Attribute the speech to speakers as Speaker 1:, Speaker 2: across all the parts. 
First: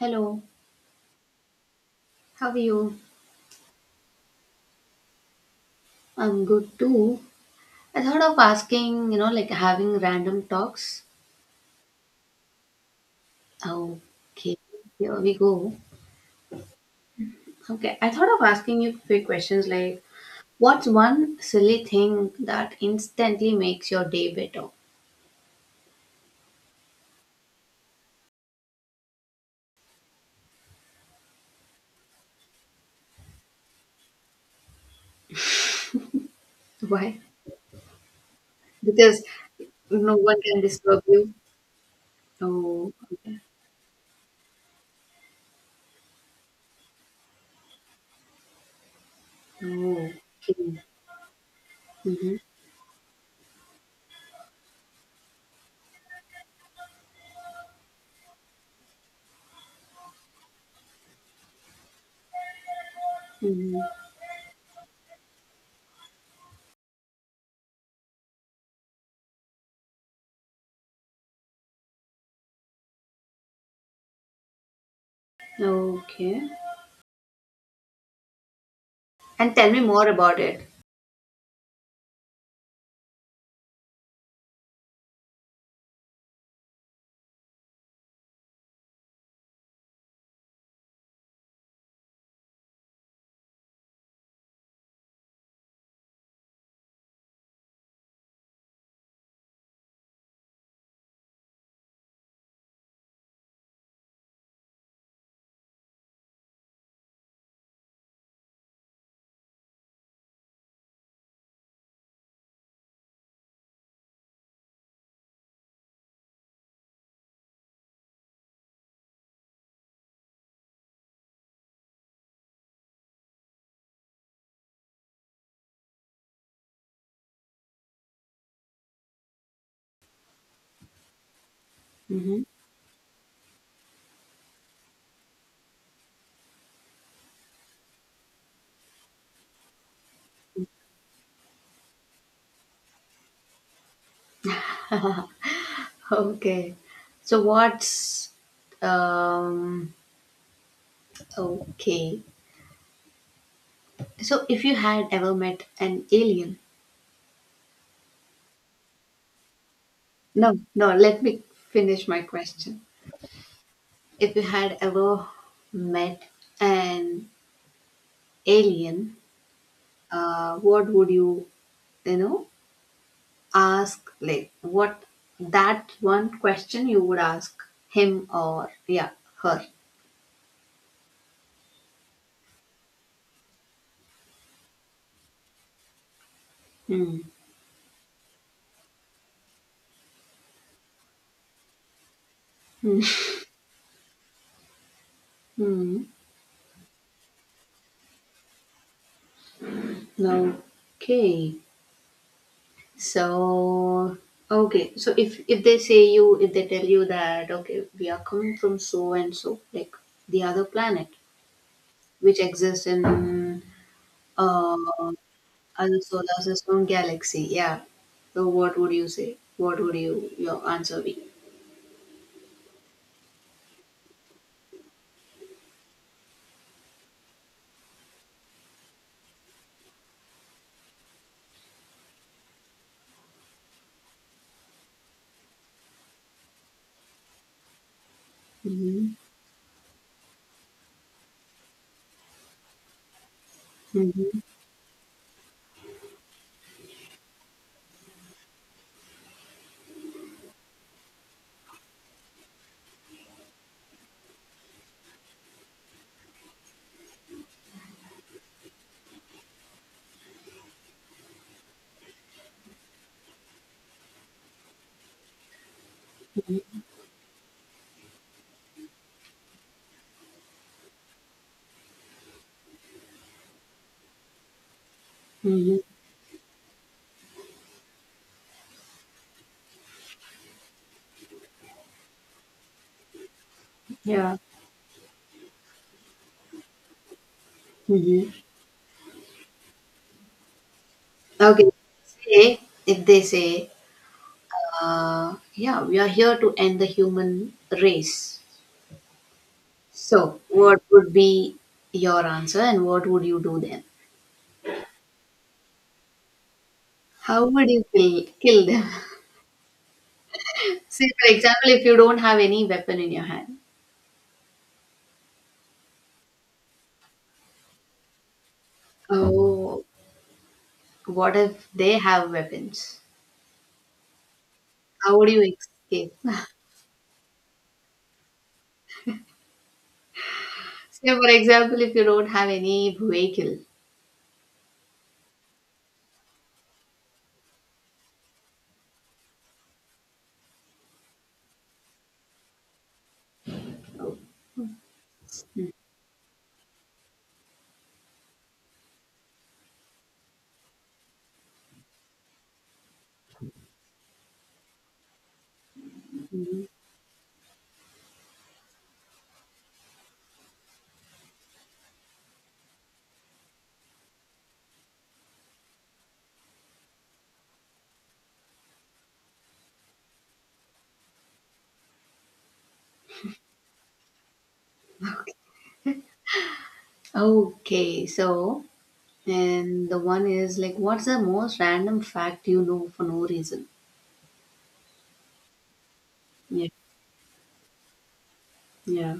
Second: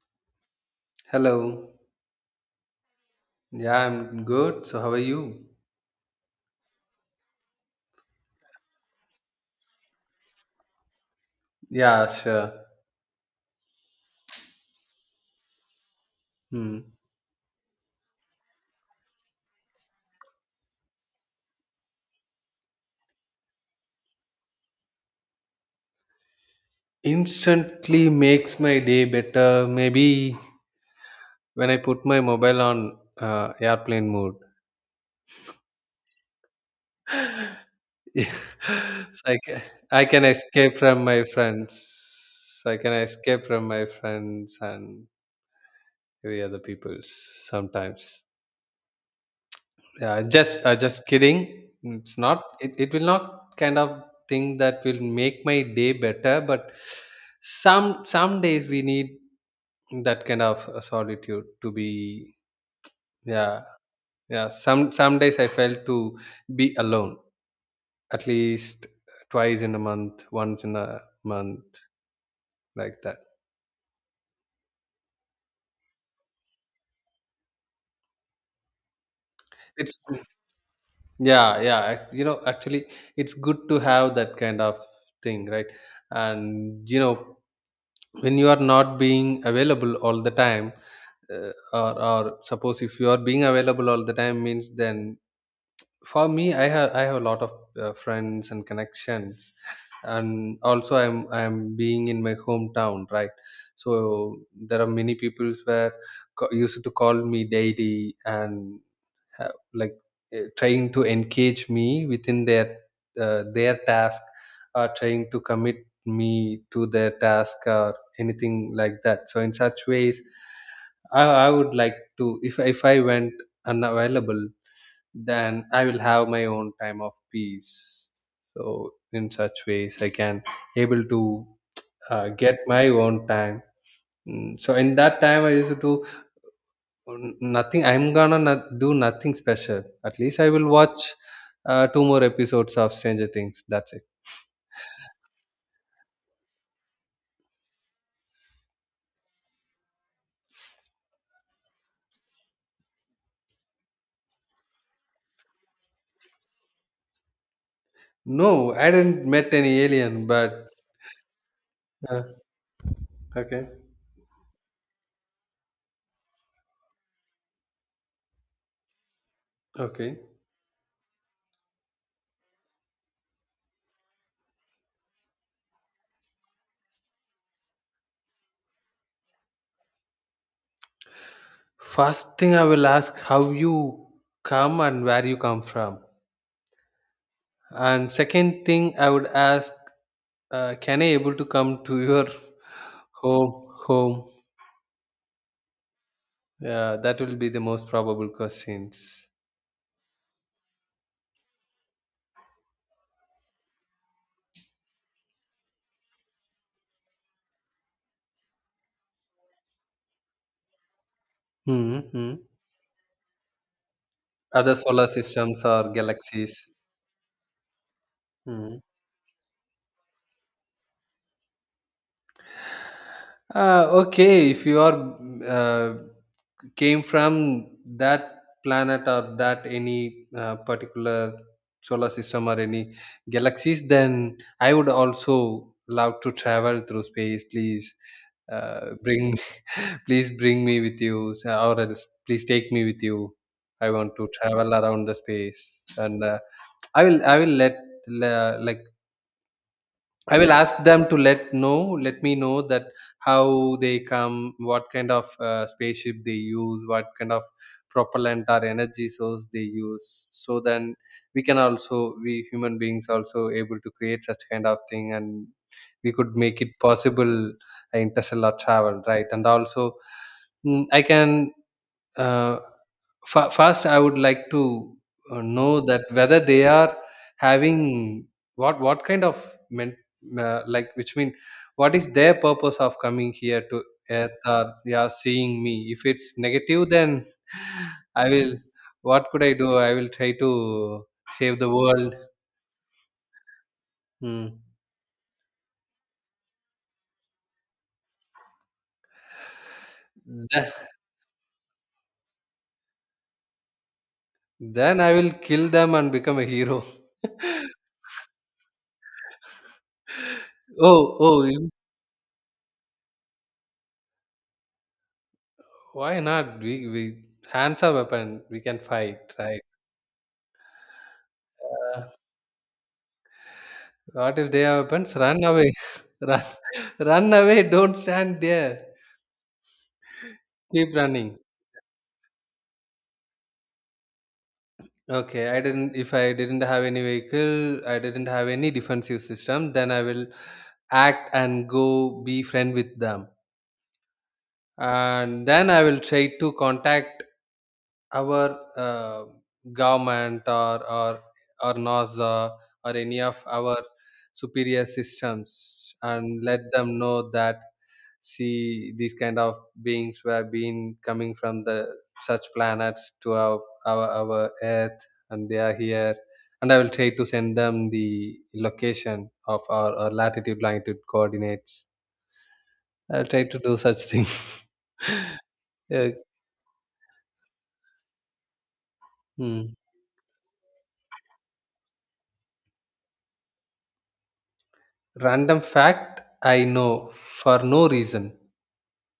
Speaker 1: Hello,
Speaker 2: Hello.
Speaker 1: how are you?
Speaker 2: Yeah, I'm good. So, how are you?
Speaker 1: I'm good too. I thought of asking, you know, like having random talks.
Speaker 2: Yeah, sure.
Speaker 1: Okay, here we go.
Speaker 2: Hmm.
Speaker 1: Okay, I thought of asking you few questions like what's one silly thing that instantly makes your day better?
Speaker 2: Instantly makes my day better. Maybe when I put my mobile on airplane mode.
Speaker 1: Why?
Speaker 2: Yeah. So
Speaker 1: Because
Speaker 2: I can, I
Speaker 1: no
Speaker 2: can
Speaker 1: one can
Speaker 2: escape
Speaker 1: disturb
Speaker 2: from my
Speaker 1: you.
Speaker 2: friends. So I can
Speaker 1: Oh, okay.
Speaker 2: escape from my friends and every other people's, sometimes.
Speaker 1: Oh,
Speaker 2: Yeah, just uh,
Speaker 1: okay.
Speaker 2: just kidding. It's
Speaker 1: Mm-hmm.
Speaker 2: not. It will not kind of thing that will make my day better. But some days we need that kind of solitude to be. Yeah,
Speaker 1: Mm-hmm.
Speaker 2: yeah. Some days I felt to be alone, at least twice in a month, once in a month, like that.
Speaker 1: Okay. And tell me
Speaker 2: It's,
Speaker 1: more about it.
Speaker 2: yeah, yeah. Actually, it's good to have that kind of thing, right? And you know, when you are not being available all the time, uh, or suppose if you are being available all the time means, then for me, I have a lot of friends and connections. And also I'm being in my hometown, right? So there are many people where used to call me daily and like trying to engage me within their their task, or trying to commit me to their task or anything like that. So in such ways, I would like to— if I went unavailable, then I will have my own time of peace. So in such ways I can able to
Speaker 1: Mm-hmm.
Speaker 2: get my own time. So in that time I used to— N nothing. I'm gonna not do nothing special. At least I will watch two more episodes of Stranger Things. That's it.
Speaker 1: Okay. So what's um okay. So if you had ever met an alien.
Speaker 2: No, I didn't met any alien,
Speaker 1: No,
Speaker 2: but—
Speaker 1: no, let me finish
Speaker 2: uh,
Speaker 1: my question.
Speaker 2: okay,
Speaker 1: If you had ever met an alien,
Speaker 2: okay.
Speaker 1: what would you, you know, ask like what that one question you would ask him or yeah, her.
Speaker 2: First thing I will ask how you come and where you come from,
Speaker 1: Hmm.
Speaker 2: and second thing I would ask, can I able to come to your
Speaker 1: Hmm.
Speaker 2: home? Home.
Speaker 1: Hmm.
Speaker 2: Yeah, that will be the most probable questions.
Speaker 1: Okay. So okay, so if they say you if they tell you that okay we are coming from so and so like the other planet
Speaker 2: Hmm. Hmm.
Speaker 1: which exists in
Speaker 2: Other
Speaker 1: uh,
Speaker 2: solar systems or
Speaker 1: other solar
Speaker 2: galaxies.
Speaker 1: system galaxy, yeah. So
Speaker 2: Hmm.
Speaker 1: what would you say? What would you your answer be?
Speaker 2: Okay, if you are uh, came from that planet, or that any particular solar system or any galaxies, then I would also love to travel through space. Please
Speaker 1: Hmm.
Speaker 2: bring me, please bring me with you, so- or else please take me with you. I want to
Speaker 1: Hmm.
Speaker 2: travel around the space, and I will let like, I will ask them to let know, let me know that how they come, what kind of spaceship they use, what kind of propellant or energy source they use. So then we can also, we human beings also able to create such kind of thing, and we could make it possible, interstellar travel, right? And also, mm, I can uh, first I would like to
Speaker 1: Hmm.
Speaker 2: know that whether they are having— what kind of men, like which mean, what is their purpose of coming here to earth,
Speaker 1: Yeah.
Speaker 2: or they are seeing me. If it's negative, then I
Speaker 1: Hmm.
Speaker 2: will what could I do? I will try to save the
Speaker 1: Okay.
Speaker 2: world.
Speaker 1: Say if they say
Speaker 2: Hmm.
Speaker 1: yeah, we are here to end the human race. So,
Speaker 2: Th-
Speaker 1: what would be your answer and what would you do then?
Speaker 2: then I will kill them and become a hero.
Speaker 1: How would you kill them? Say,
Speaker 2: Oh.
Speaker 1: for
Speaker 2: Oh, you-
Speaker 1: example, if you don't have any weapon in your hand,
Speaker 2: why not we hands are weapon, we can fight, right?
Speaker 1: oh, what if they
Speaker 2: Uh,
Speaker 1: have weapons?
Speaker 2: What if they have—
Speaker 1: How would you
Speaker 2: Run away.
Speaker 1: escape?
Speaker 2: run, run, away. Don't stand there. Keep
Speaker 1: Say, for
Speaker 2: running.
Speaker 1: example, if you don't have any vehicle.
Speaker 2: Okay, I didn't. If I didn't have any vehicle, I didn't have any defensive system, then I will act and go be friend with them, and then I will try to contact our government or NASA or any of our superior systems and
Speaker 1: Mhm.
Speaker 2: let them know that, see, these kind of beings who have been coming from the such planets to our earth, and they are here. And I will try to send them the location of our latitude longitude coordinates. I'll try to do such thing. Yeah.
Speaker 1: Okay, so,
Speaker 2: Hmm.
Speaker 1: and the one is like, what's the most random fact you know for no reason?
Speaker 2: Random fact I
Speaker 1: Yeah.
Speaker 2: know for no reason.
Speaker 1: Yeah.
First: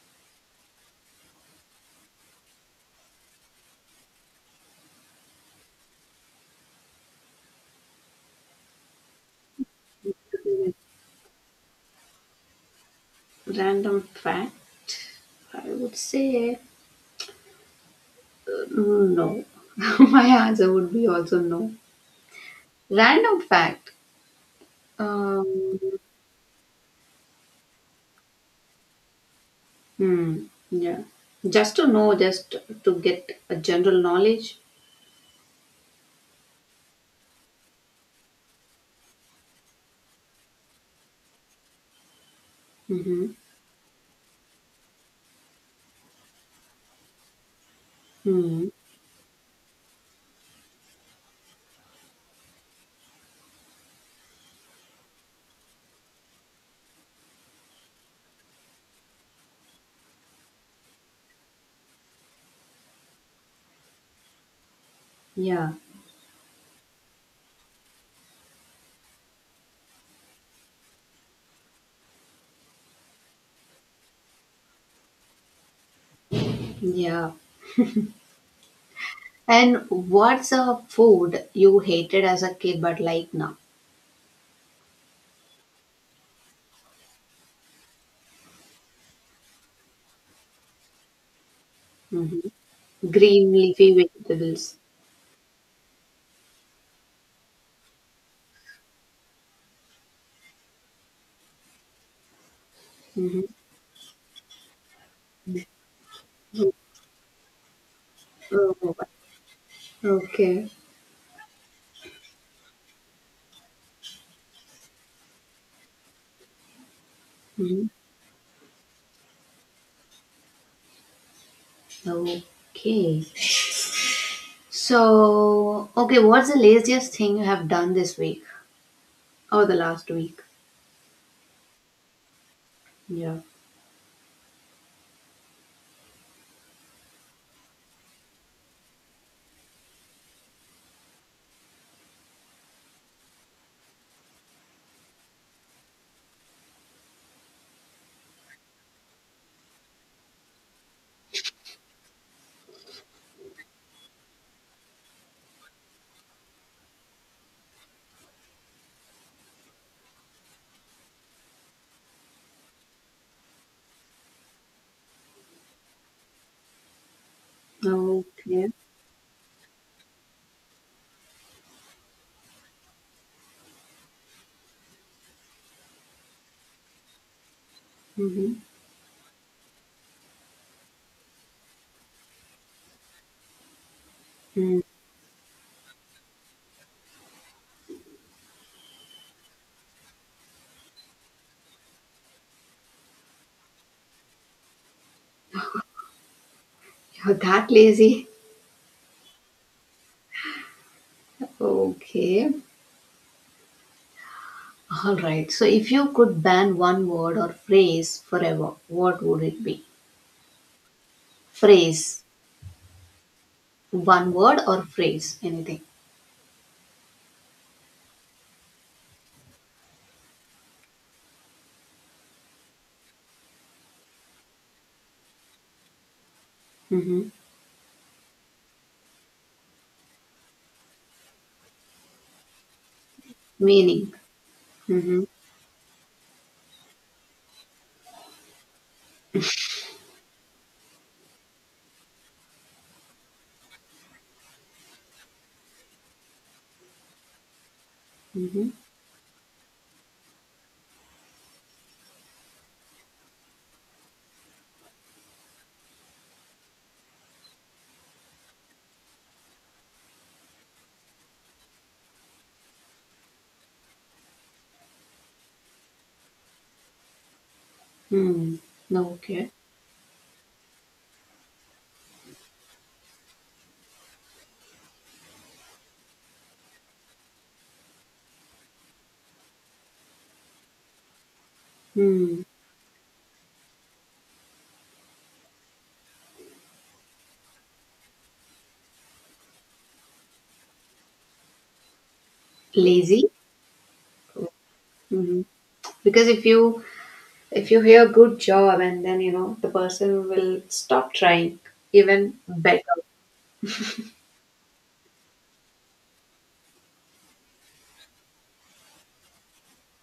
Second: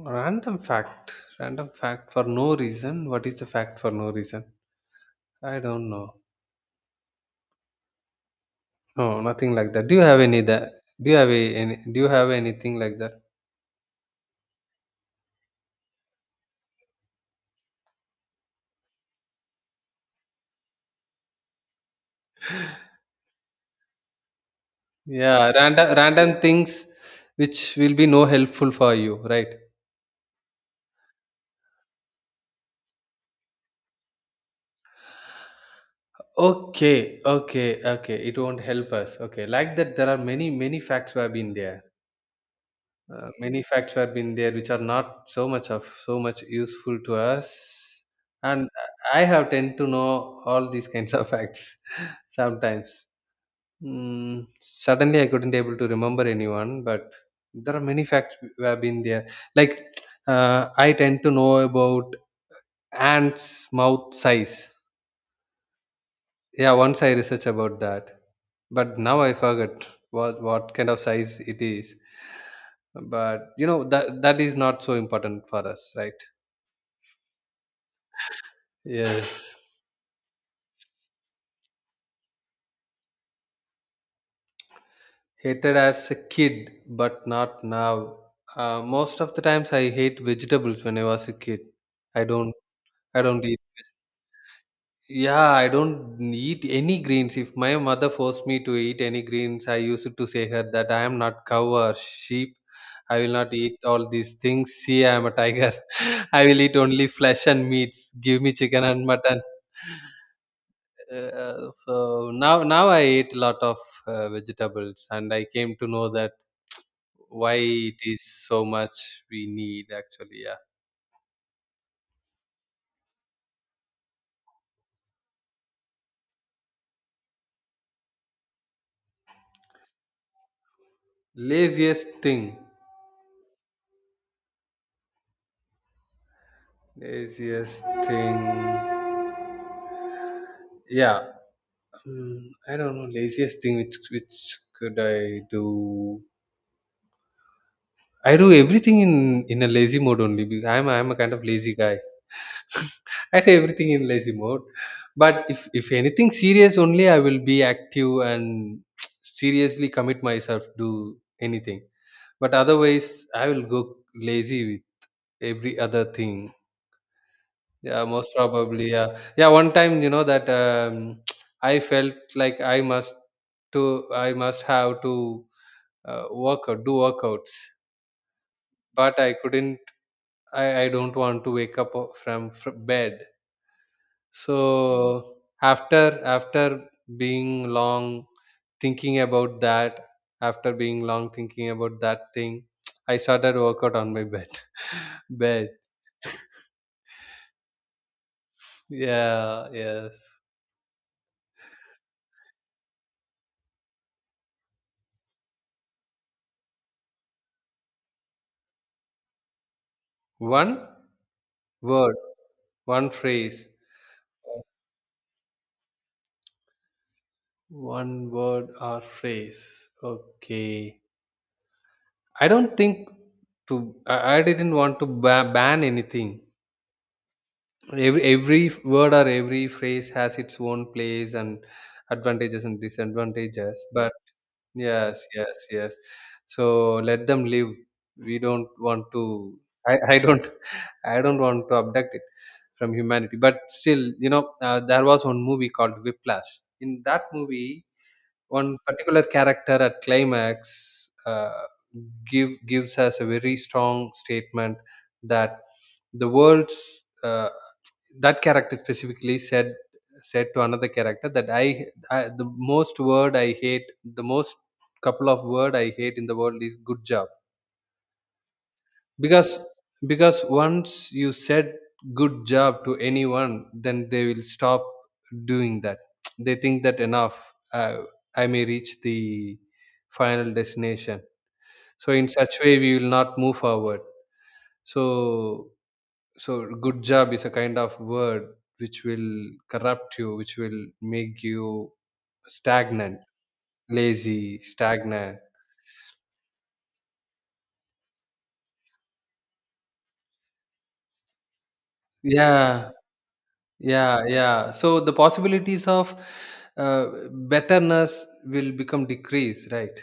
Speaker 2: Random fact. Random fact for no reason. What is the fact for no reason? I don't know. No, nothing like that. Do you have any that? Do you have a, any? Do you have anything like that?
Speaker 1: Random fact, I would say. Mm, no. My answer would be also no. Random fact. Um,
Speaker 2: Yeah, random things which will be no helpful for you, right?
Speaker 1: hmm, yeah. Just to know, just to get a general knowledge.
Speaker 2: Okay, okay, okay. It won't help us. Okay, like that. There are many facts who have been there. Uh,
Speaker 1: Mm-hmm.
Speaker 2: many facts who have been there which are not so much of so much useful to us. And
Speaker 1: Hmm.
Speaker 2: I have tend to know all these kinds of facts sometimes. Mm, suddenly I couldn't able to remember anyone, but there are many facts who have been there. Like I tend to know about ants' mouth size.
Speaker 1: Yeah.
Speaker 2: Yeah, once I researched about that, but now I forget what kind of size it is. But you know that that is not so important for us, right?
Speaker 1: Yeah.
Speaker 2: Yes.
Speaker 1: And what's a food you hated as a kid but like now?
Speaker 2: Hated as a kid, but not now. Most of the times I hate vegetables when I was a kid. I don't—
Speaker 1: Mm-hmm.
Speaker 2: I don't
Speaker 1: Green
Speaker 2: eat.
Speaker 1: leafy vegetables.
Speaker 2: Yeah, I don't eat any greens. If my mother forced me to eat any greens, I used to say her that I am not cow or sheep. I will
Speaker 1: Mm-hmm.
Speaker 2: not eat all these things. See, I am a tiger. I will eat only flesh and meats. Give me chicken
Speaker 1: Oh,
Speaker 2: and mutton.
Speaker 1: okay.
Speaker 2: So now, now I eat a lot of vegetables, and I came to know that why
Speaker 1: Hmm.
Speaker 2: it is so much we need, actually. Yeah,
Speaker 1: Okay. So, okay, what's the laziest thing you have done this week? Oh, the last week.
Speaker 2: laziest thing.
Speaker 1: Yeah.
Speaker 2: Laziest thing. Yeah. Mm, I don't know laziest thing which could I do. I do everything in a lazy mode only. Because I'm a kind of lazy guy. I do everything in lazy mode. But if anything serious only, I will be active and seriously commit myself to anything. But otherwise, I will go lazy with every other thing. Yeah, most
Speaker 1: Okay.
Speaker 2: probably. Yeah, yeah. One time, you know that I felt like I must to— I must have to workout, do workouts.
Speaker 1: Mm-hmm.
Speaker 2: But I couldn't. I don't want to wake up from bed.
Speaker 1: Mm.
Speaker 2: So after being long thinking about that, after being long thinking about that thing, I started workout on my bed. Bed.
Speaker 1: You're that lazy.
Speaker 2: Yeah. Yes.
Speaker 1: Okay. All right. So, if you could ban one word or phrase forever, what would it be?
Speaker 2: One word.
Speaker 1: Phrase.
Speaker 2: One phrase.
Speaker 1: One word or phrase. Anything.
Speaker 2: One word or phrase. Okay. I don't think to— I didn't want to ban anything.
Speaker 1: Mm-hmm.
Speaker 2: Every word or every phrase has its own place and advantages and disadvantages. But
Speaker 1: Meaning.
Speaker 2: yes,
Speaker 1: Mm-hmm.
Speaker 2: yes, yes. So let them live. We don't want to. I don't. I don't want to abduct it from humanity. But still, you know, there was one movie called Whiplash. In that movie,
Speaker 1: Mm-hmm.
Speaker 2: one particular character at climax gives us a very strong statement that the world's— uh, that character specifically said, said to another character that, I the most word I hate, the most couple of word I hate in the world, is good job.
Speaker 1: Mm. No.
Speaker 2: because
Speaker 1: Okay.
Speaker 2: because once you said good job to anyone, then they will stop doing that. They think that, enough, uh, I may reach the final destination. So in
Speaker 1: Mm.
Speaker 2: such way, we will not move forward. So so good job is a kind of word which will corrupt you, which will make you stagnant.
Speaker 1: Lazy.
Speaker 2: Lazy. Stagnant.
Speaker 1: Mm-hmm. Because if you hear good job and then you know the person will stop trying even
Speaker 2: Yeah.
Speaker 1: better.
Speaker 2: Yeah, yeah. So the possibilities of uh, betterness will become decreased, right?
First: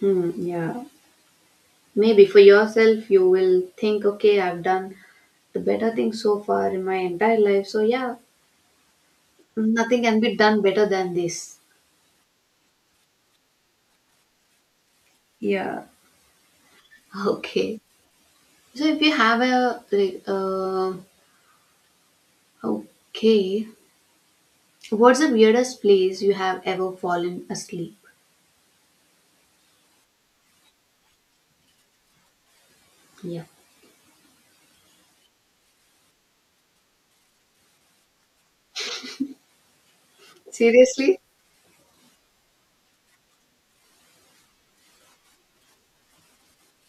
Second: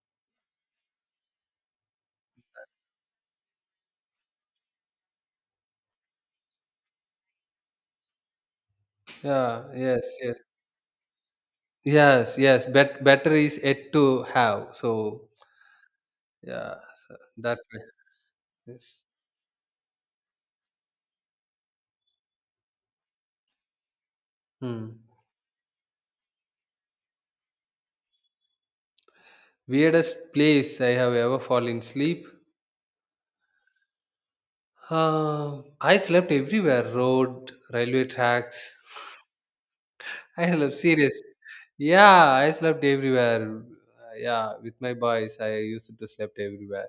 Speaker 1: Mm. Yeah. Maybe for yourself, you will think, okay, I've done the better thing so far in my entire life. So, yeah,
Speaker 2: Yeah, yes,
Speaker 1: nothing can
Speaker 2: yes.
Speaker 1: be done better than this.
Speaker 2: Yes, yes. Better is yet to have. So
Speaker 1: Yeah.
Speaker 2: yeah, that
Speaker 1: Okay.
Speaker 2: way.
Speaker 1: So,
Speaker 2: Yes.
Speaker 1: if you have a, okay,
Speaker 2: Hmm.
Speaker 1: what's the weirdest place you have ever fallen asleep?
Speaker 2: Weirdest place I have ever fallen asleep.
Speaker 1: Yeah.
Speaker 2: I slept everywhere: road, railway tracks. I slept, serious.
Speaker 1: Seriously?
Speaker 2: Yeah, I slept everywhere. Yeah, with my boys, I used to slept everywhere.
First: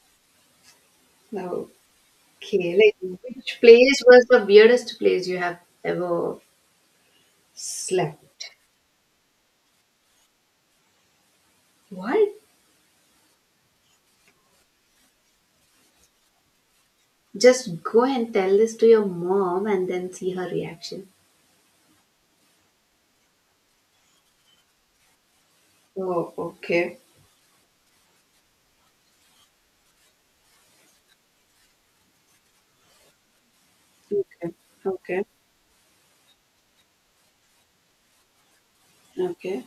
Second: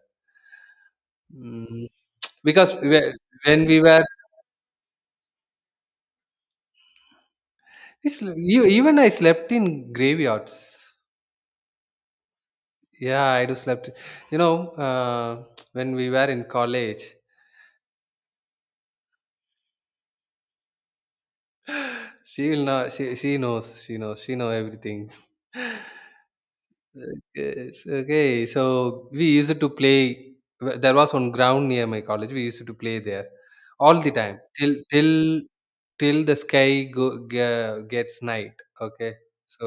Speaker 2: Hmm.
Speaker 1: Okay.
Speaker 2: Because
Speaker 1: Like, which
Speaker 2: when we
Speaker 1: place
Speaker 2: were—
Speaker 1: was the weirdest place you have ever slept?
Speaker 2: you even, I slept in graveyards.
Speaker 1: What?
Speaker 2: Yeah, I do slept. You know, when we were in college,
Speaker 1: Just go and tell this to your mom and then see her reaction.
Speaker 2: she will know. She knows. She knows. She know everything.
Speaker 1: Oh, okay.
Speaker 2: Yes, okay, so we used to play. There was one ground near my college. We used to play there all the time,
Speaker 1: Okay.
Speaker 2: till till
Speaker 1: Okay.
Speaker 2: till the sky go, gets night. Okay. so
Speaker 1: Okay.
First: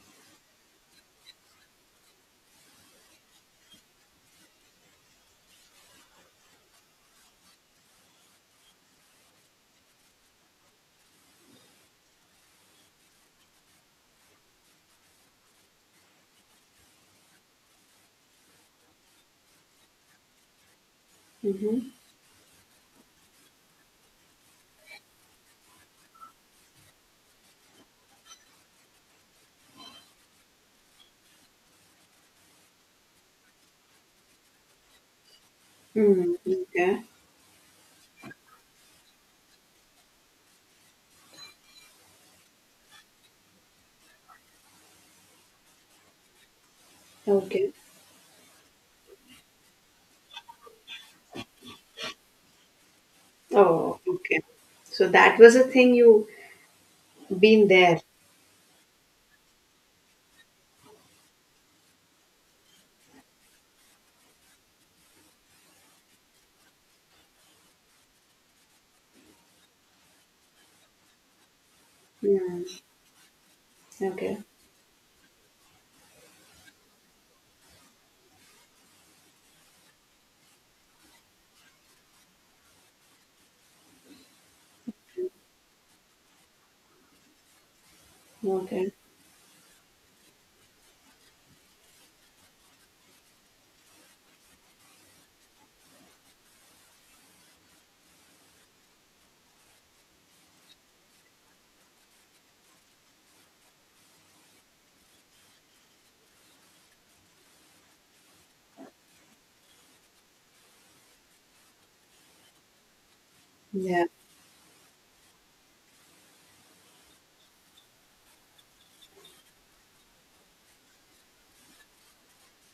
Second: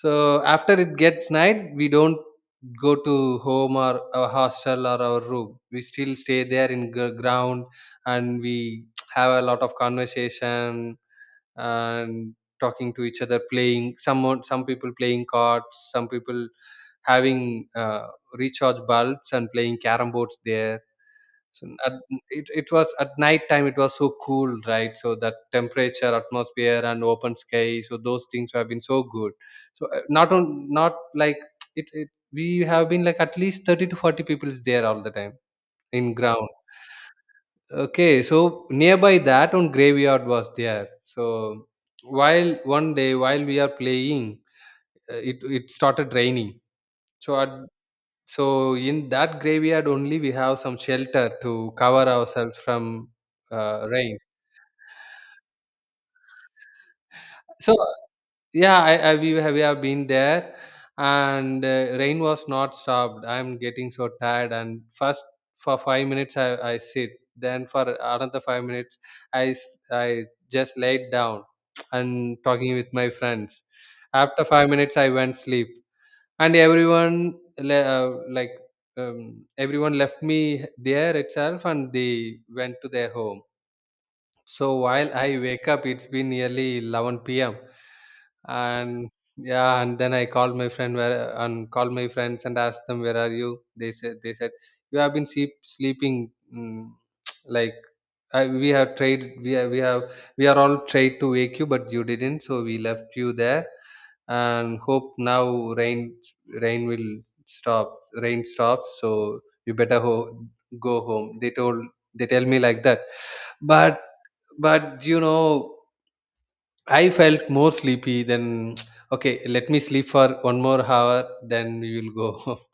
Speaker 2: so after it gets night, we don't go to home or our hostel or our room, we still stay there in ground. And we have a lot of conversation and talking to each other, playing some people playing cards, some people having uh, recharge bulbs and playing carom boards there. So
Speaker 1: Hmm.
Speaker 2: at— it was at night time, it was so cool, right? So that temperature, atmosphere, and open sky, so those things have been so good. So not on not like, it we have been like at least 30 to 40 people is there all the time in
Speaker 1: Mm,
Speaker 2: ground.
Speaker 1: okay.
Speaker 2: Okay, so nearby that one graveyard was there. So while one day while we are playing, it started raining. So at—
Speaker 1: Okay.
Speaker 2: so in that graveyard only we have some shelter to cover ourselves from
Speaker 1: Oh,
Speaker 2: rain.
Speaker 1: okay. So that was a thing you been
Speaker 2: So
Speaker 1: there.
Speaker 2: yeah, we have been there, and rain was not stopped. I'm getting so tired, and first for 5 minutes I sit, then for another 5 minutes I just laid down and
Speaker 1: Yeah.
Speaker 2: talking with my friends.
Speaker 1: Okay.
Speaker 2: After 5 minutes I went sleep. And everyone le- uh, like everyone left me there itself and they went to their home. So while I wake up, it's been nearly 11 p.m.
Speaker 1: Okay.
Speaker 2: and yeah and then I called my friends and asked them where are you. They said you have been sleeping. mm, like, I, we have tried we have, we have we are all tried to wake you but you didn't, so we left you there and hope now rain will rain stops, so you better go home, they told. They tell me like that. But
Speaker 1: Yeah.
Speaker 2: you know, I felt more sleepy than, okay, let me sleep for one more hour, then we will go.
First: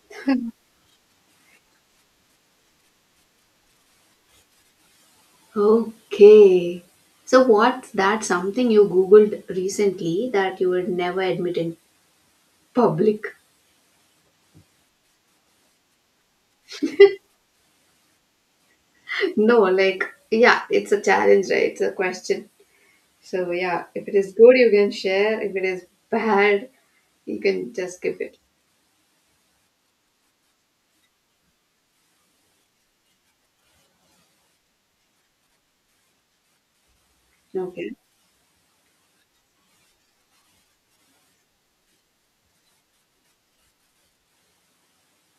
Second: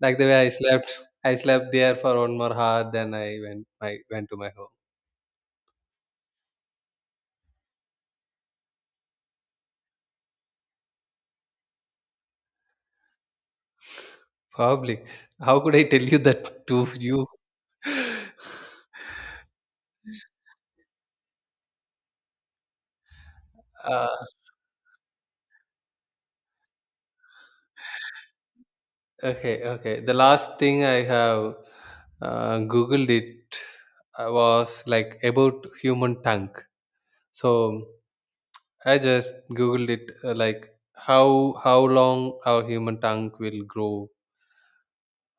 Speaker 2: like the way I slept there for one more hour, then I went to my home.
Speaker 1: Okay. So, what's that something you Googled recently that you would never admit in public?
Speaker 2: Probably. How could I tell you that to you?
Speaker 1: No, like, yeah, it's a challenge, right? It's a question. So yeah,
Speaker 2: Uh,
Speaker 1: if it is good, you can share. If it is bad, you can just skip it.
Speaker 2: okay, okay. The last thing I have googled it was like about human tongue. So
Speaker 1: Okay.
Speaker 2: I just googled it, like how long our human tongue will grow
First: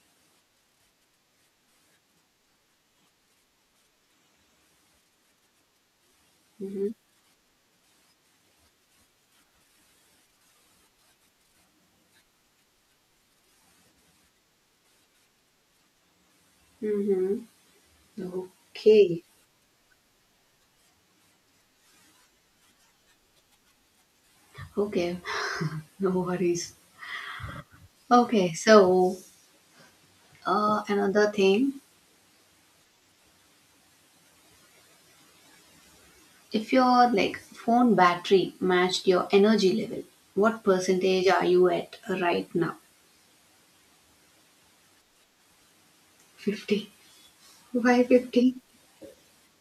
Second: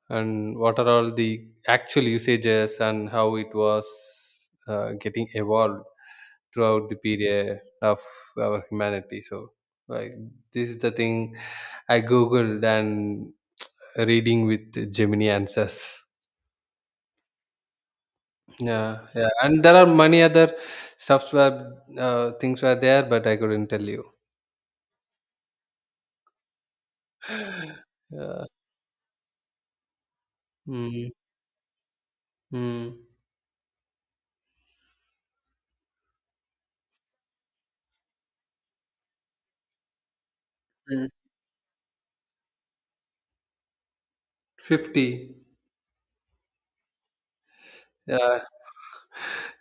Speaker 2: and what are all the actual usages and how it was getting evolved
Speaker 1: Mm-hmm.
Speaker 2: throughout the period of our humanity. So, like, this is the thing I googled and reading with Gemini answers.
Speaker 1: Mm-hmm.
Speaker 2: yeah
Speaker 1: Okay.
Speaker 2: yeah and there are many other software things were there, but I couldn't tell you.
Speaker 1: Okay. No worries.
Speaker 2: yeah.
Speaker 1: Okay. So
Speaker 2: mm,
Speaker 1: another thing,
Speaker 2: mm,
Speaker 1: if your like phone battery matched your energy level, what
Speaker 2: mm.
Speaker 1: percentage are you at right now?
Speaker 2: 50.
Speaker 1: 50. Why
Speaker 2: Yeah,
Speaker 1: 50?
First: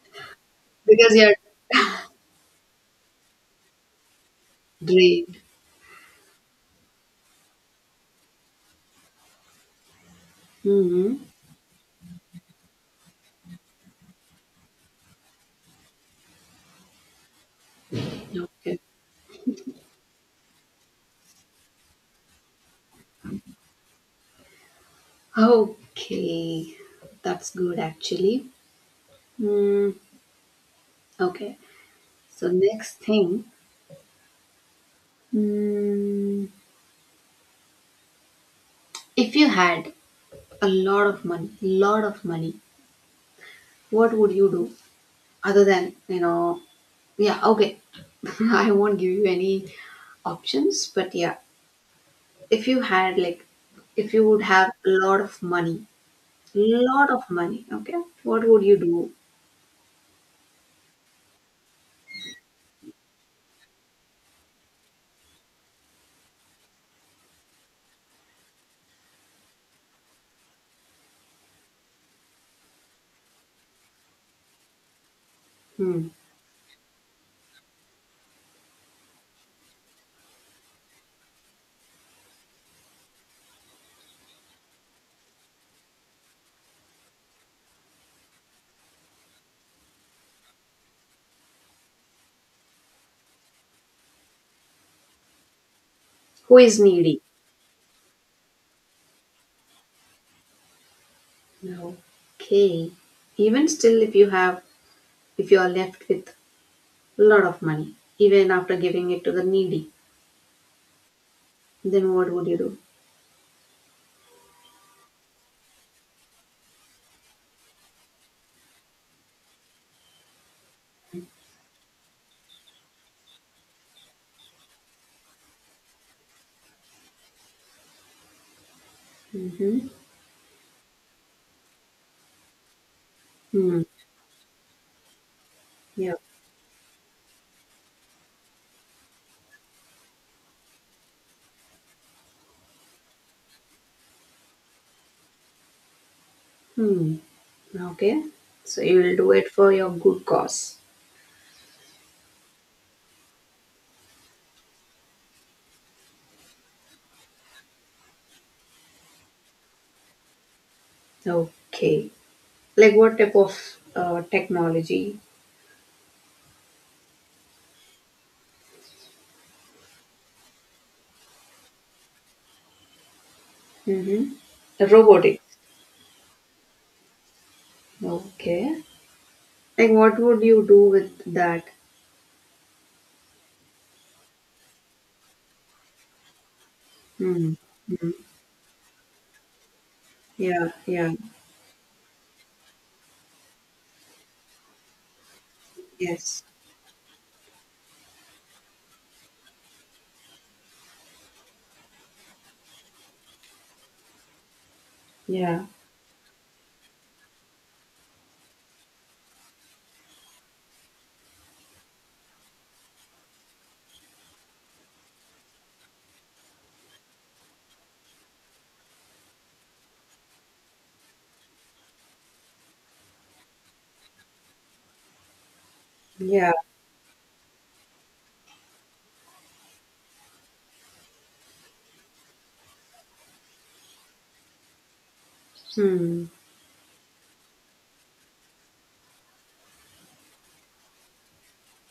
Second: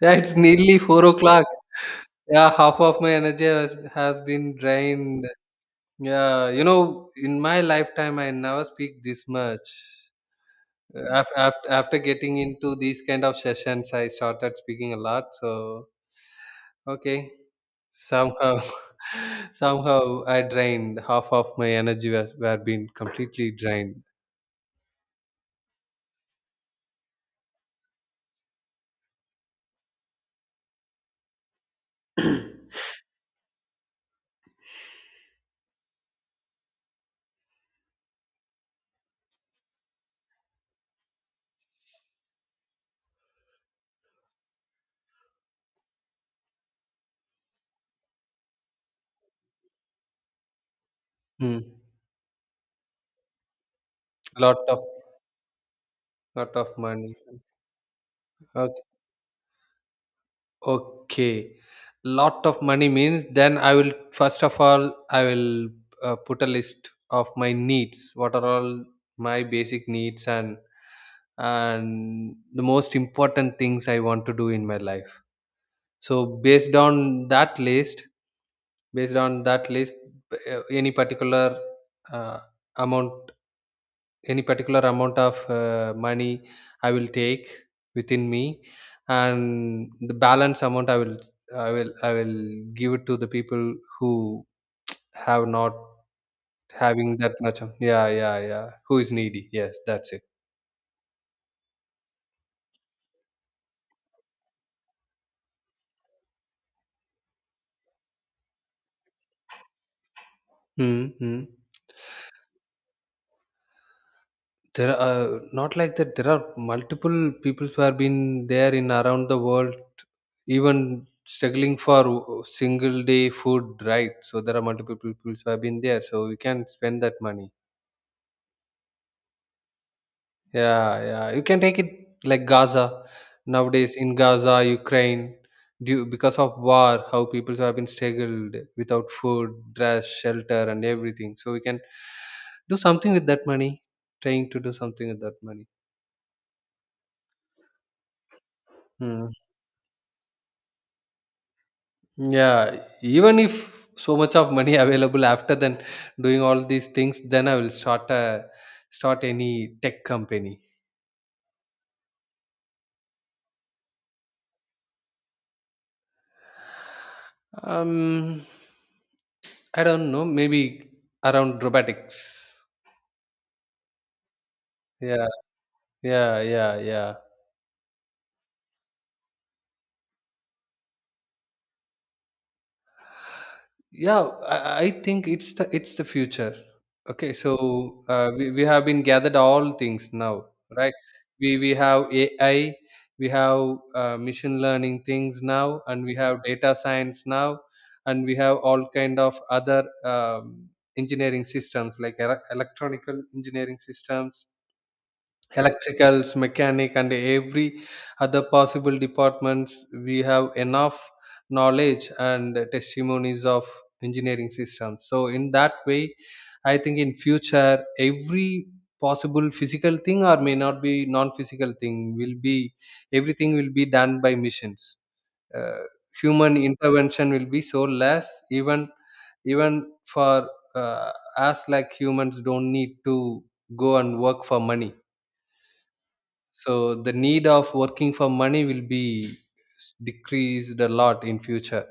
Speaker 2: yeah, it's nearly four
Speaker 1: Because you're
Speaker 2: o'clock Yeah, half of my energy has been drained.
Speaker 1: drained.
Speaker 2: Yeah, you know, in my lifetime, I never speak this much.
Speaker 1: Mm-hmm.
Speaker 2: After getting into these kind of sessions, I started speaking a lot. So, okay, somehow,
Speaker 1: Okay.
Speaker 2: somehow I drained half of my energy was were been completely drained.
Speaker 1: Okay. That's good actually. Hmm. Okay, so next thing, mm, if you had a lot of money, what would you do other than, you know, yeah, okay, I won't give you any options, but yeah,
Speaker 2: Hmm.
Speaker 1: if you had like, if you would
Speaker 2: Lot
Speaker 1: have
Speaker 2: of
Speaker 1: a
Speaker 2: lot of
Speaker 1: lot
Speaker 2: money.
Speaker 1: of money, okay, what would you do?
Speaker 2: Okay. Lot of money means then I will, first of all, I will put a list of my needs. What are all my basic needs and the most important things I want to do in my life.
Speaker 1: Hmm.
Speaker 2: So based on that list, based on that list, b- any particular uh, amount, any particular amount of money I will take within me, and the balance amount I will give it to the people who have not
Speaker 1: Who is
Speaker 2: having
Speaker 1: needy?
Speaker 2: that much. Yeah, yeah, yeah. Who is needy? Yes, that's it.
Speaker 1: No. Okay. Even still, if you have, if you are left with a lot of money, even after giving it to the needy,
Speaker 2: Mm-hmm.
Speaker 1: then what would you do?
Speaker 2: There are not like that. There are multiple people who have been there in around the world, even struggling for single day food, right? So there are multiple people who have been there. So we can spend that money.
Speaker 1: Mhm.
Speaker 2: Yeah, yeah. You can take it like Gaza.
Speaker 1: Hmm.
Speaker 2: Nowadays in Gaza, Ukraine, due
Speaker 1: Yeah.
Speaker 2: because of war, how people have been struggled without food, dress, shelter, and everything. So we can do something with that money. Trying to do something with that money.
Speaker 1: Hmm. Okay. So you will
Speaker 2: Hmm.
Speaker 1: do it for your good cause.
Speaker 2: Yeah, even if so much of money available after then doing all these things, then I will start a start any tech company.
Speaker 1: Okay. Like what type of technology?
Speaker 2: Um, I don't know. Maybe around robotics.
Speaker 1: Mm-hmm.
Speaker 2: Yeah.
Speaker 1: Robotics.
Speaker 2: yeah yeah yeah
Speaker 1: Okay. Like what would you do with that?
Speaker 2: yeah. I think it's the future. Okay,
Speaker 1: Hmm.
Speaker 2: so
Speaker 1: Hmm.
Speaker 2: we have been gathered all things now,
Speaker 1: Yeah.
Speaker 2: right?
Speaker 1: Yeah.
Speaker 2: We have AI, we have machine learning things now, and we have
Speaker 1: Yes.
Speaker 2: data science now, and we have all kind of other engineering systems, like electronical engineering systems,
Speaker 1: Yeah.
Speaker 2: electricals, mechanic, and every other possible departments. We have enough knowledge and testimonies of engineering systems. So in that way, I think in future every possible physical thing or may not be non-physical thing will be, everything will be done by machines. Uh,
Speaker 1: Yeah.
Speaker 2: Human intervention will be so less, even for uh, us, like humans don't need to go and work for money.
Speaker 1: Hmm.
Speaker 2: So the need of working for money will be decreased a lot in future.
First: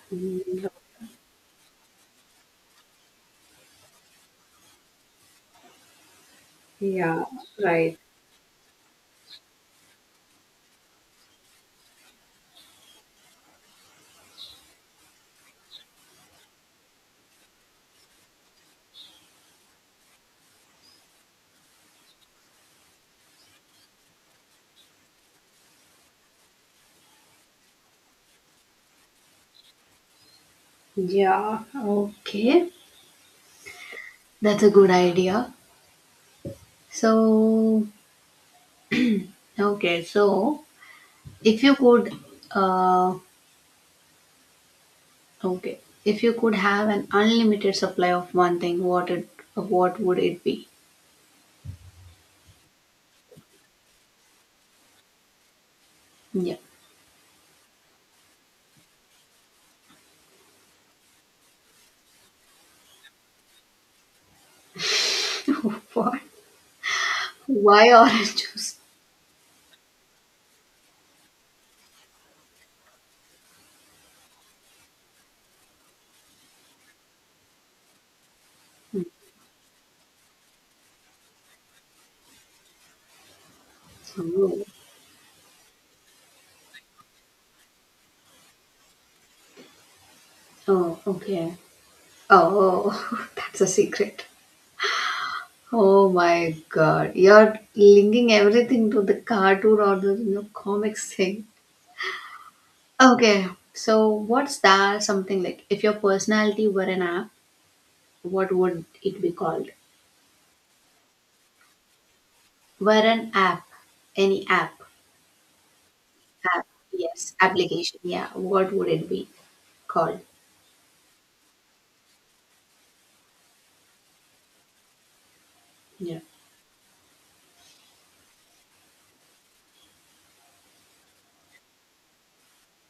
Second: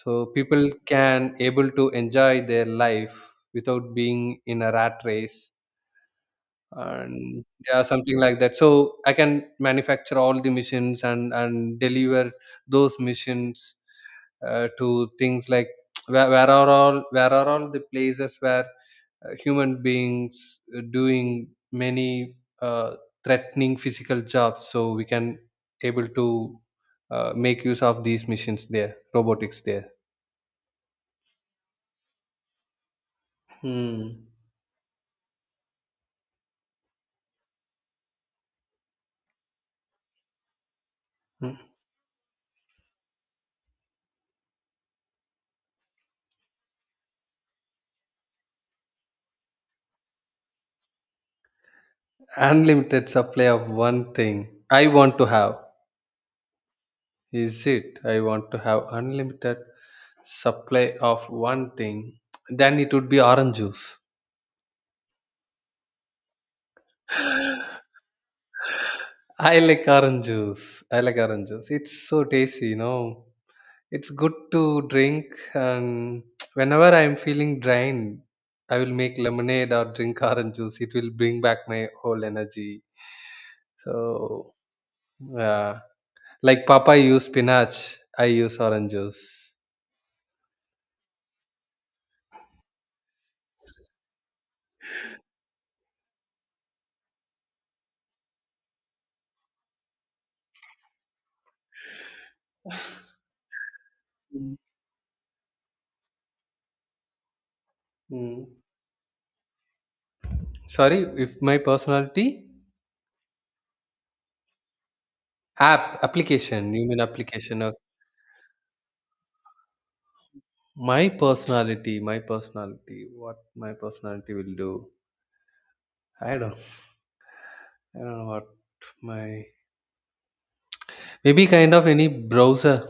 Speaker 2: So
Speaker 1: Hmm.
Speaker 2: people can able to enjoy their life without being in a rat race,
Speaker 1: Yeah.
Speaker 2: and yeah,
Speaker 1: Right.
Speaker 2: something like that. So I can manufacture all the missions and deliver those missions to things like, where are all the places where human beings doing many uh, threatening physical jobs, so we can able to make use of these machines there, robotics there.
Speaker 1: Yeah. Okay.
Speaker 2: Hmm.
Speaker 1: That's a good idea. So, okay. So,
Speaker 2: Hmm.
Speaker 1: if you could, uh, okay, if you could have an unlimited supply of one thing, what would it be?
Speaker 2: Unlimited supply of one thing I want to have.
Speaker 1: Yeah.
Speaker 2: Is it, I want to have unlimited supply of one thing, then it would be orange juice.
Speaker 1: What? Why orange juice?
Speaker 2: i like orange juice I like orange juice, it's so tasty, you know. It's good to drink, and whenever I'm feeling drained, I will make lemonade or drink orange juice. It will bring back my whole energy. So,
Speaker 1: Oh,
Speaker 2: yeah, like Papa use spinach, I use orange juice.
Speaker 1: oh, okay. Oh, that's a secret. Oh my god, you're linking everything to the cartoon or the you know, comics thing. Okay, so
Speaker 2: Mm.
Speaker 1: what's that something like? If your personality were an app,
Speaker 2: Mm.
Speaker 1: what would it be called?
Speaker 2: Sorry, if my personality
Speaker 1: Were an app, any app.
Speaker 2: app,
Speaker 1: app
Speaker 2: application, you mean
Speaker 1: yes,
Speaker 2: application of
Speaker 1: application, yeah, what would it be called?
Speaker 2: my personality, what my personality will do.
Speaker 1: Yeah.
Speaker 2: I don't know what my, maybe kind of any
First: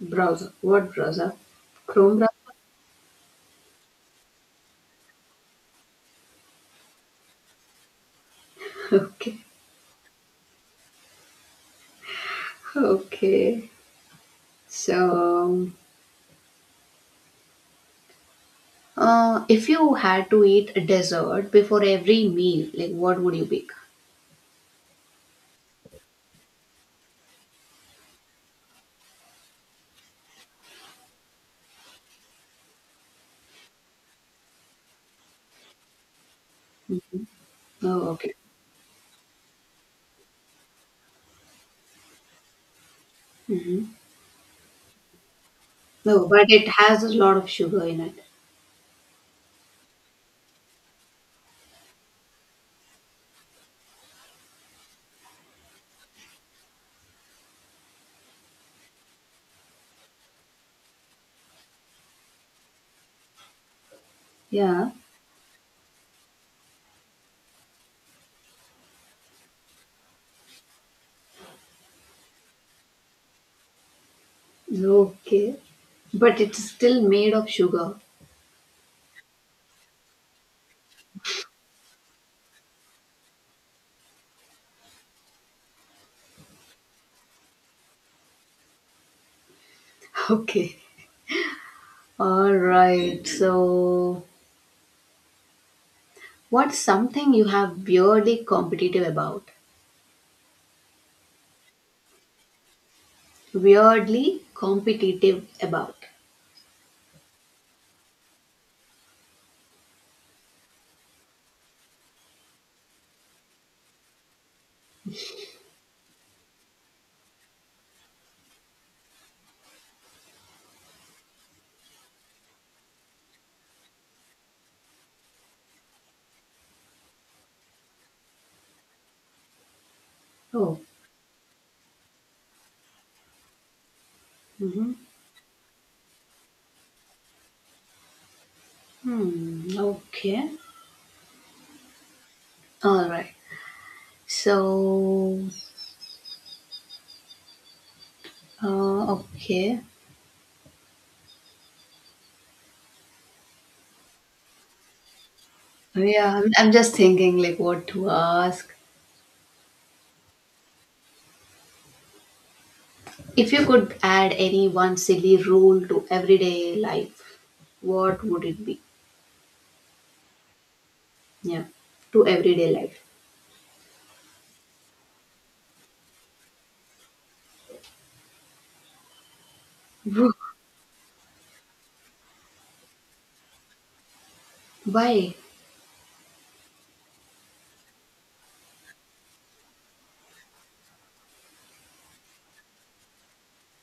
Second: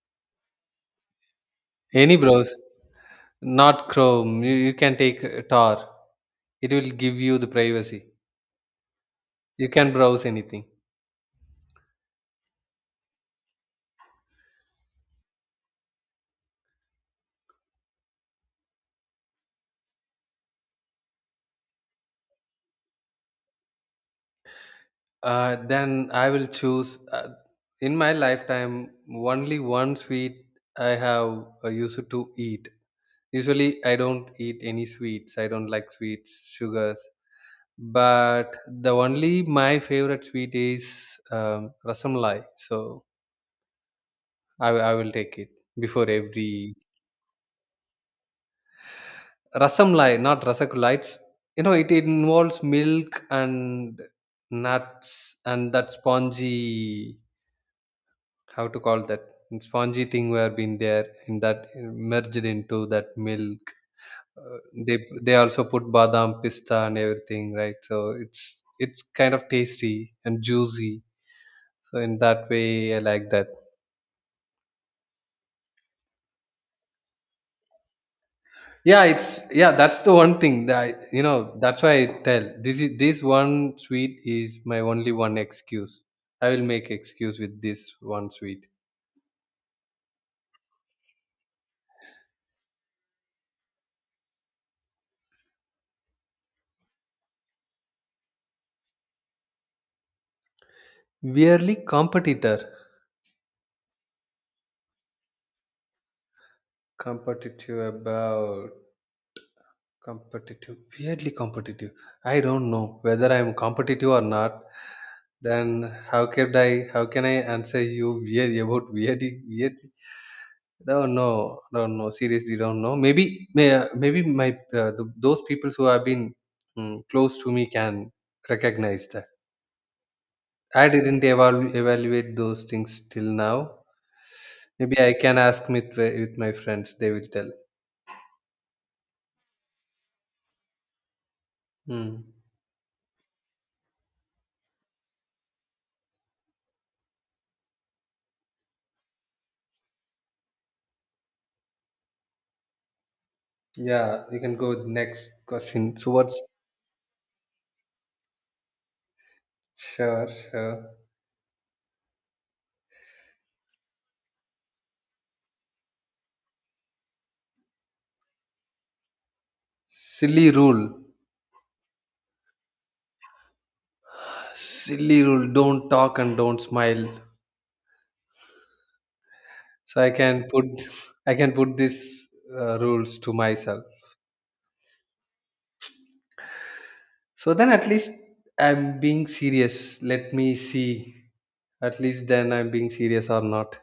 Speaker 1: Browser, what browser,
Speaker 2: any
Speaker 1: chrome browser?
Speaker 2: browser. Not Chrome. You can take Tor. It will give you the privacy.
Speaker 1: Okay.
Speaker 2: You can browse anything.
Speaker 1: Okay, so if you had to eat a dessert before every meal, like what would you pick?
Speaker 2: Then I will choose. In my lifetime, only one sweet I have used to eat. Usually, I don't eat any sweets. I don't like sweets, sugars.
Speaker 1: Mm. Oh, okay.
Speaker 2: But the only my favorite sweet is rasamlai. So
Speaker 1: Hmm.
Speaker 2: I will take it before
Speaker 1: No, but it
Speaker 2: every.
Speaker 1: has a lot of sugar in it.
Speaker 2: Rasamlai, not Rasagulites. You know, it involves milk and nuts and that spongy, how to call that spongy thing where been there in that merged into that milk. Uh,
Speaker 1: Yeah.
Speaker 2: they they also put badam, pista, and everything, right? So it's kind of tasty and juicy. So in that way, I like that.
Speaker 1: Okay, but it's still made of sugar.
Speaker 2: Yeah, it's, yeah, that's the one thing that I, you know, that's why I tell, this is this one sweet is my only one excuse. I will make excuse with this one sweet.
Speaker 1: Okay, all right. So, what's something you have weirdly competitive about?
Speaker 2: Weirdly competitor.
Speaker 1: Weirdly competitive about.
Speaker 2: Competitive about. Competitive. I don't know whether I am competitive or not, then how can I answer you weird about, weirdly. Don't know, don't know. Seriously, don't know. Maybe my, those people who have been close to me can recognize that.
Speaker 1: Oh,
Speaker 2: I didn't evaluate those things till now.
Speaker 1: mm-hmm.
Speaker 2: Maybe I can ask with my friends. They will tell.
Speaker 1: Hmm, okay.
Speaker 2: Mm.
Speaker 1: All right. So, okay.
Speaker 2: Yeah, you can go with next question. So
Speaker 1: Yeah,
Speaker 2: what's,
Speaker 1: I'm just thinking like what to ask.
Speaker 2: sure, sure.
Speaker 1: If you could add any one silly rule to everyday life, what would it be?
Speaker 2: Silly rule.
Speaker 1: Yeah, to everyday life.
Speaker 2: Silly rule. Don't talk and don't smile. So I can put, I can put these rules to myself.
Speaker 1: Why?
Speaker 2: So then at least I'm being serious. Let me see. At least then I'm being serious or not.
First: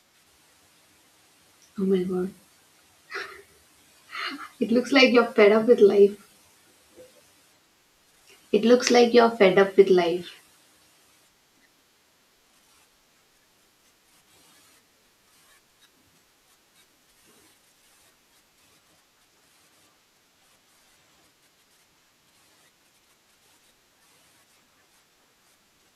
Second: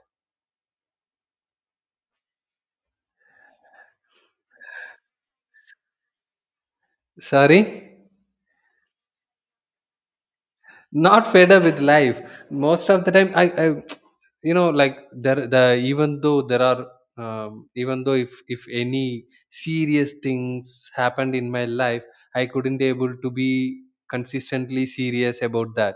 Speaker 1: Oh my god. It looks like you're fed up with life.
Speaker 2: Sorry?
Speaker 1: It looks like you're fed up with life.
Speaker 2: Not fed up with life. Most of the time I you know, like, there the, even though there are even though if any serious things happened in my life, I couldn't able to be consistently serious about that.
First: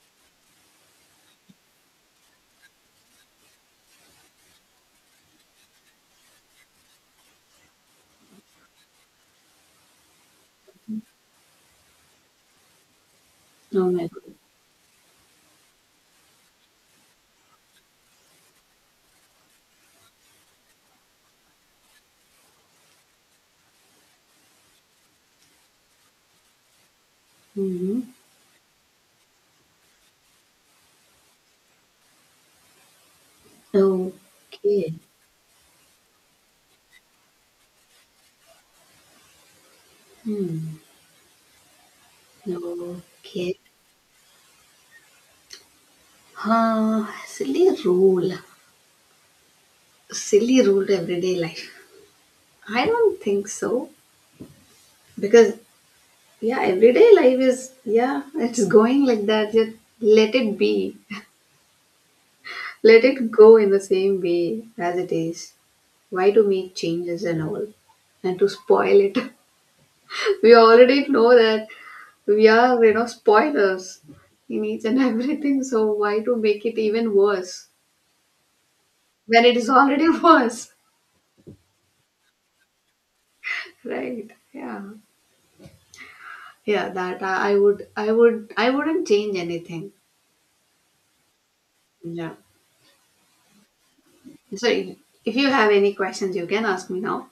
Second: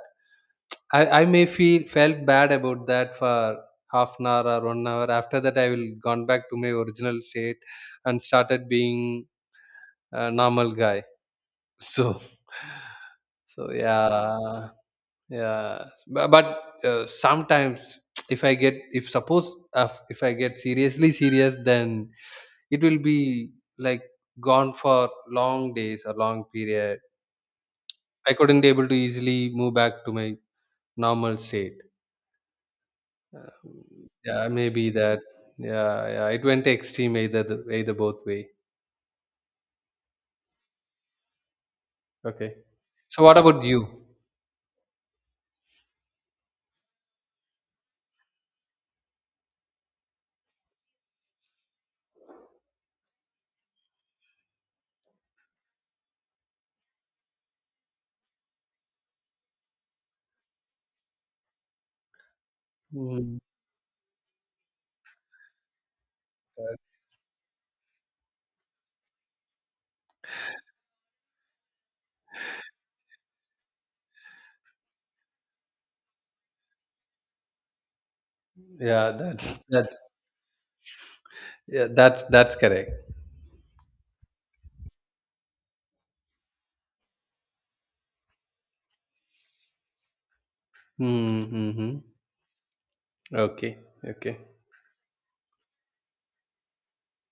Speaker 2: I may feel felt bad about that for 1/2 hour or 1 hour. After that, I will gone back to my original state and started being a normal guy. So, so
Speaker 1: Oh my god.
Speaker 2: yeah, yeah. But, sometimes, if I get, if suppose if I get seriously serious, then it will be like gone for long days or long period.
Speaker 1: Hmm.
Speaker 2: I couldn't able to easily move back to my normal state. Yeah, maybe
Speaker 1: Okay.
Speaker 2: that. Yeah, yeah. It went extreme either the, either both way.
Speaker 1: Hmm.
Speaker 2: Okay. So what
Speaker 1: Okay.
Speaker 2: about you?
Speaker 1: Huh. Silly rule. Silly rule to everyday life. I don't think so. Because, yeah, everyday life is, yeah, it's going like that. Just let it be. Let it
Speaker 2: Mm,
Speaker 1: go in the same way as it is. Why to make changes and all? And to spoil it? We already know that we are, you know, spoilers in each and everything, so why to make it even worse
Speaker 2: yeah,
Speaker 1: when it
Speaker 2: that's
Speaker 1: is
Speaker 2: that.
Speaker 1: already worse,
Speaker 2: Yeah, that's correct.
Speaker 1: right? Yeah, yeah, that I would, I would, I wouldn't change anything,
Speaker 2: Mm-hmm.
Speaker 1: yeah.
Speaker 2: Okay. Okay.
Speaker 1: So if you have any questions you can ask me now.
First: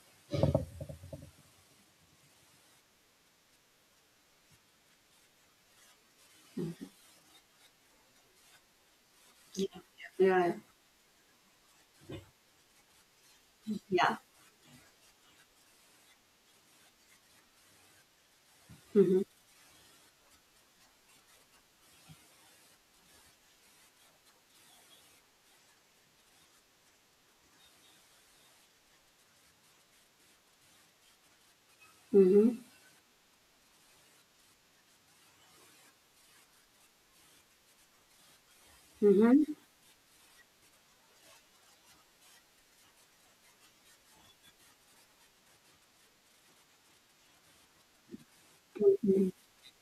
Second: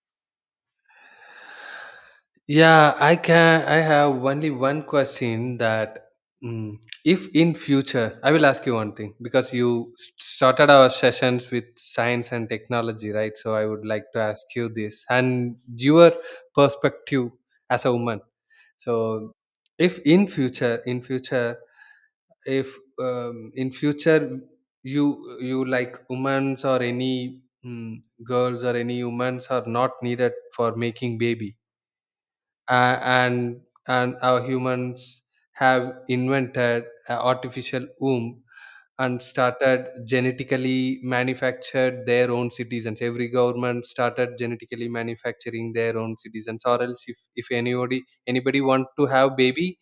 Speaker 2: Yeah, I can. I have only one question that, mm, if in future I will ask you one thing because
Speaker 1: Yeah.
Speaker 2: you
Speaker 1: Yeah.
Speaker 2: started our sessions with science and technology, right? So I would like
Speaker 1: Yeah.
Speaker 2: to ask you this and your perspective as a woman. So
Speaker 1: Mm-hmm.
Speaker 2: if in future, in future, if in future, you like humans or any girls or any humans are not needed for making baby,
Speaker 1: Mm-hmm.
Speaker 2: and our humans have invented a artificial womb and
Speaker 1: Mm-hmm.
Speaker 2: started genetically manufactured their own citizens, every government started genetically manufacturing their own citizens, or else if anybody want to have baby,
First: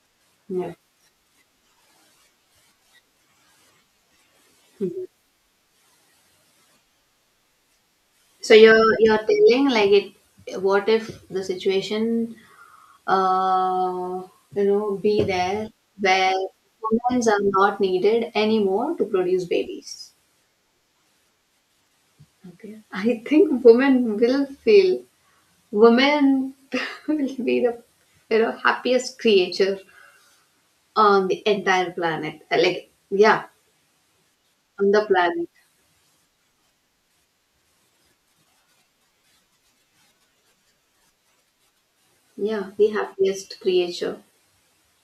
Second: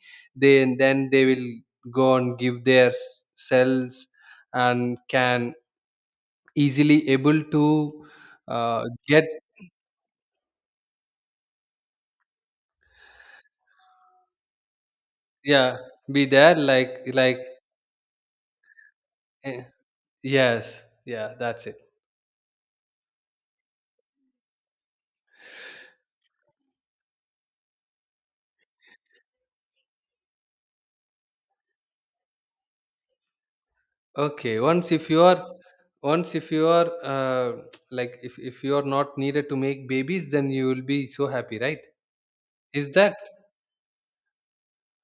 Speaker 1: Yeah.
Speaker 2: then they will go and give their cells and
Speaker 1: Mhm.
Speaker 2: can easily able to
Speaker 1: So you're
Speaker 2: get,
Speaker 1: telling like it what if the situation uh, you know, be there
Speaker 2: yeah, be
Speaker 1: where
Speaker 2: there,
Speaker 1: women
Speaker 2: like,
Speaker 1: are not needed anymore to produce
Speaker 2: eh,
Speaker 1: babies.
Speaker 2: yes, yeah, that's it.
Speaker 1: Okay. I think women will feel women will be the you know happiest creature on the entire planet. Like yeah,
Speaker 2: Okay,
Speaker 1: on
Speaker 2: once
Speaker 1: the
Speaker 2: if you
Speaker 1: planet.
Speaker 2: are Once if you are like, if you are not needed to make babies, then you will be so happy, right?
Speaker 1: Yeah,
Speaker 2: Is
Speaker 1: the
Speaker 2: that.
Speaker 1: happiest creature.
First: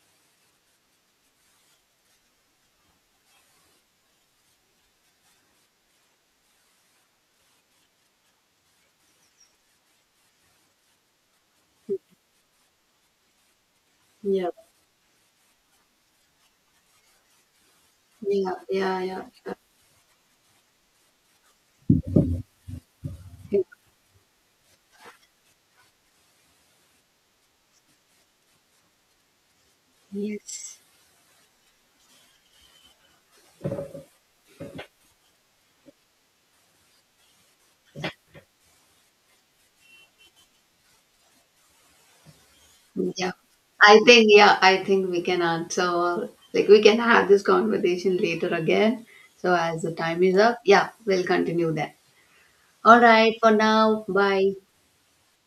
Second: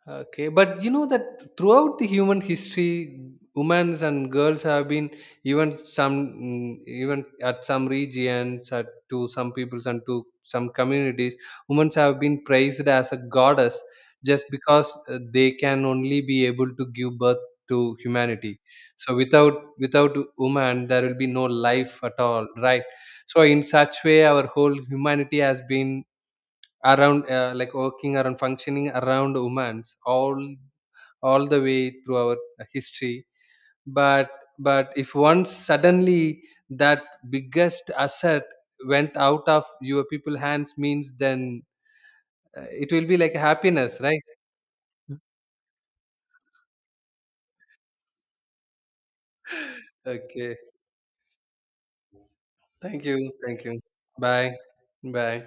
Speaker 2: Okay, but you know that throughout the human history, women and girls have been, even some, even at some regions, at to some peoples and to some communities, women have been praised as a goddess just
Speaker 1: Yeah.
Speaker 2: because they can only be able to give birth to
Speaker 1: Yeah,
Speaker 2: humanity.
Speaker 1: yeah,
Speaker 2: So
Speaker 1: yeah.
Speaker 2: without woman, there will be no life at all, right? So in
Speaker 1: Yeah.
Speaker 2: such way, our whole humanity has been around, like working around functioning around humans,
Speaker 1: Yes.
Speaker 2: all the way through our history. But if once suddenly that biggest asset went out of your people hands means, then it will be
Speaker 1: Yeah.
Speaker 2: like happiness,
Speaker 1: I
Speaker 2: right?
Speaker 1: think, yeah, I think we can answer, like, we can have this conversation later again. So, as the time is
Speaker 2: okay,
Speaker 1: up, yeah, we'll continue that. All
Speaker 2: thank you.
Speaker 1: right, for
Speaker 2: Thank you,
Speaker 1: now, bye.
Speaker 2: bye. Bye.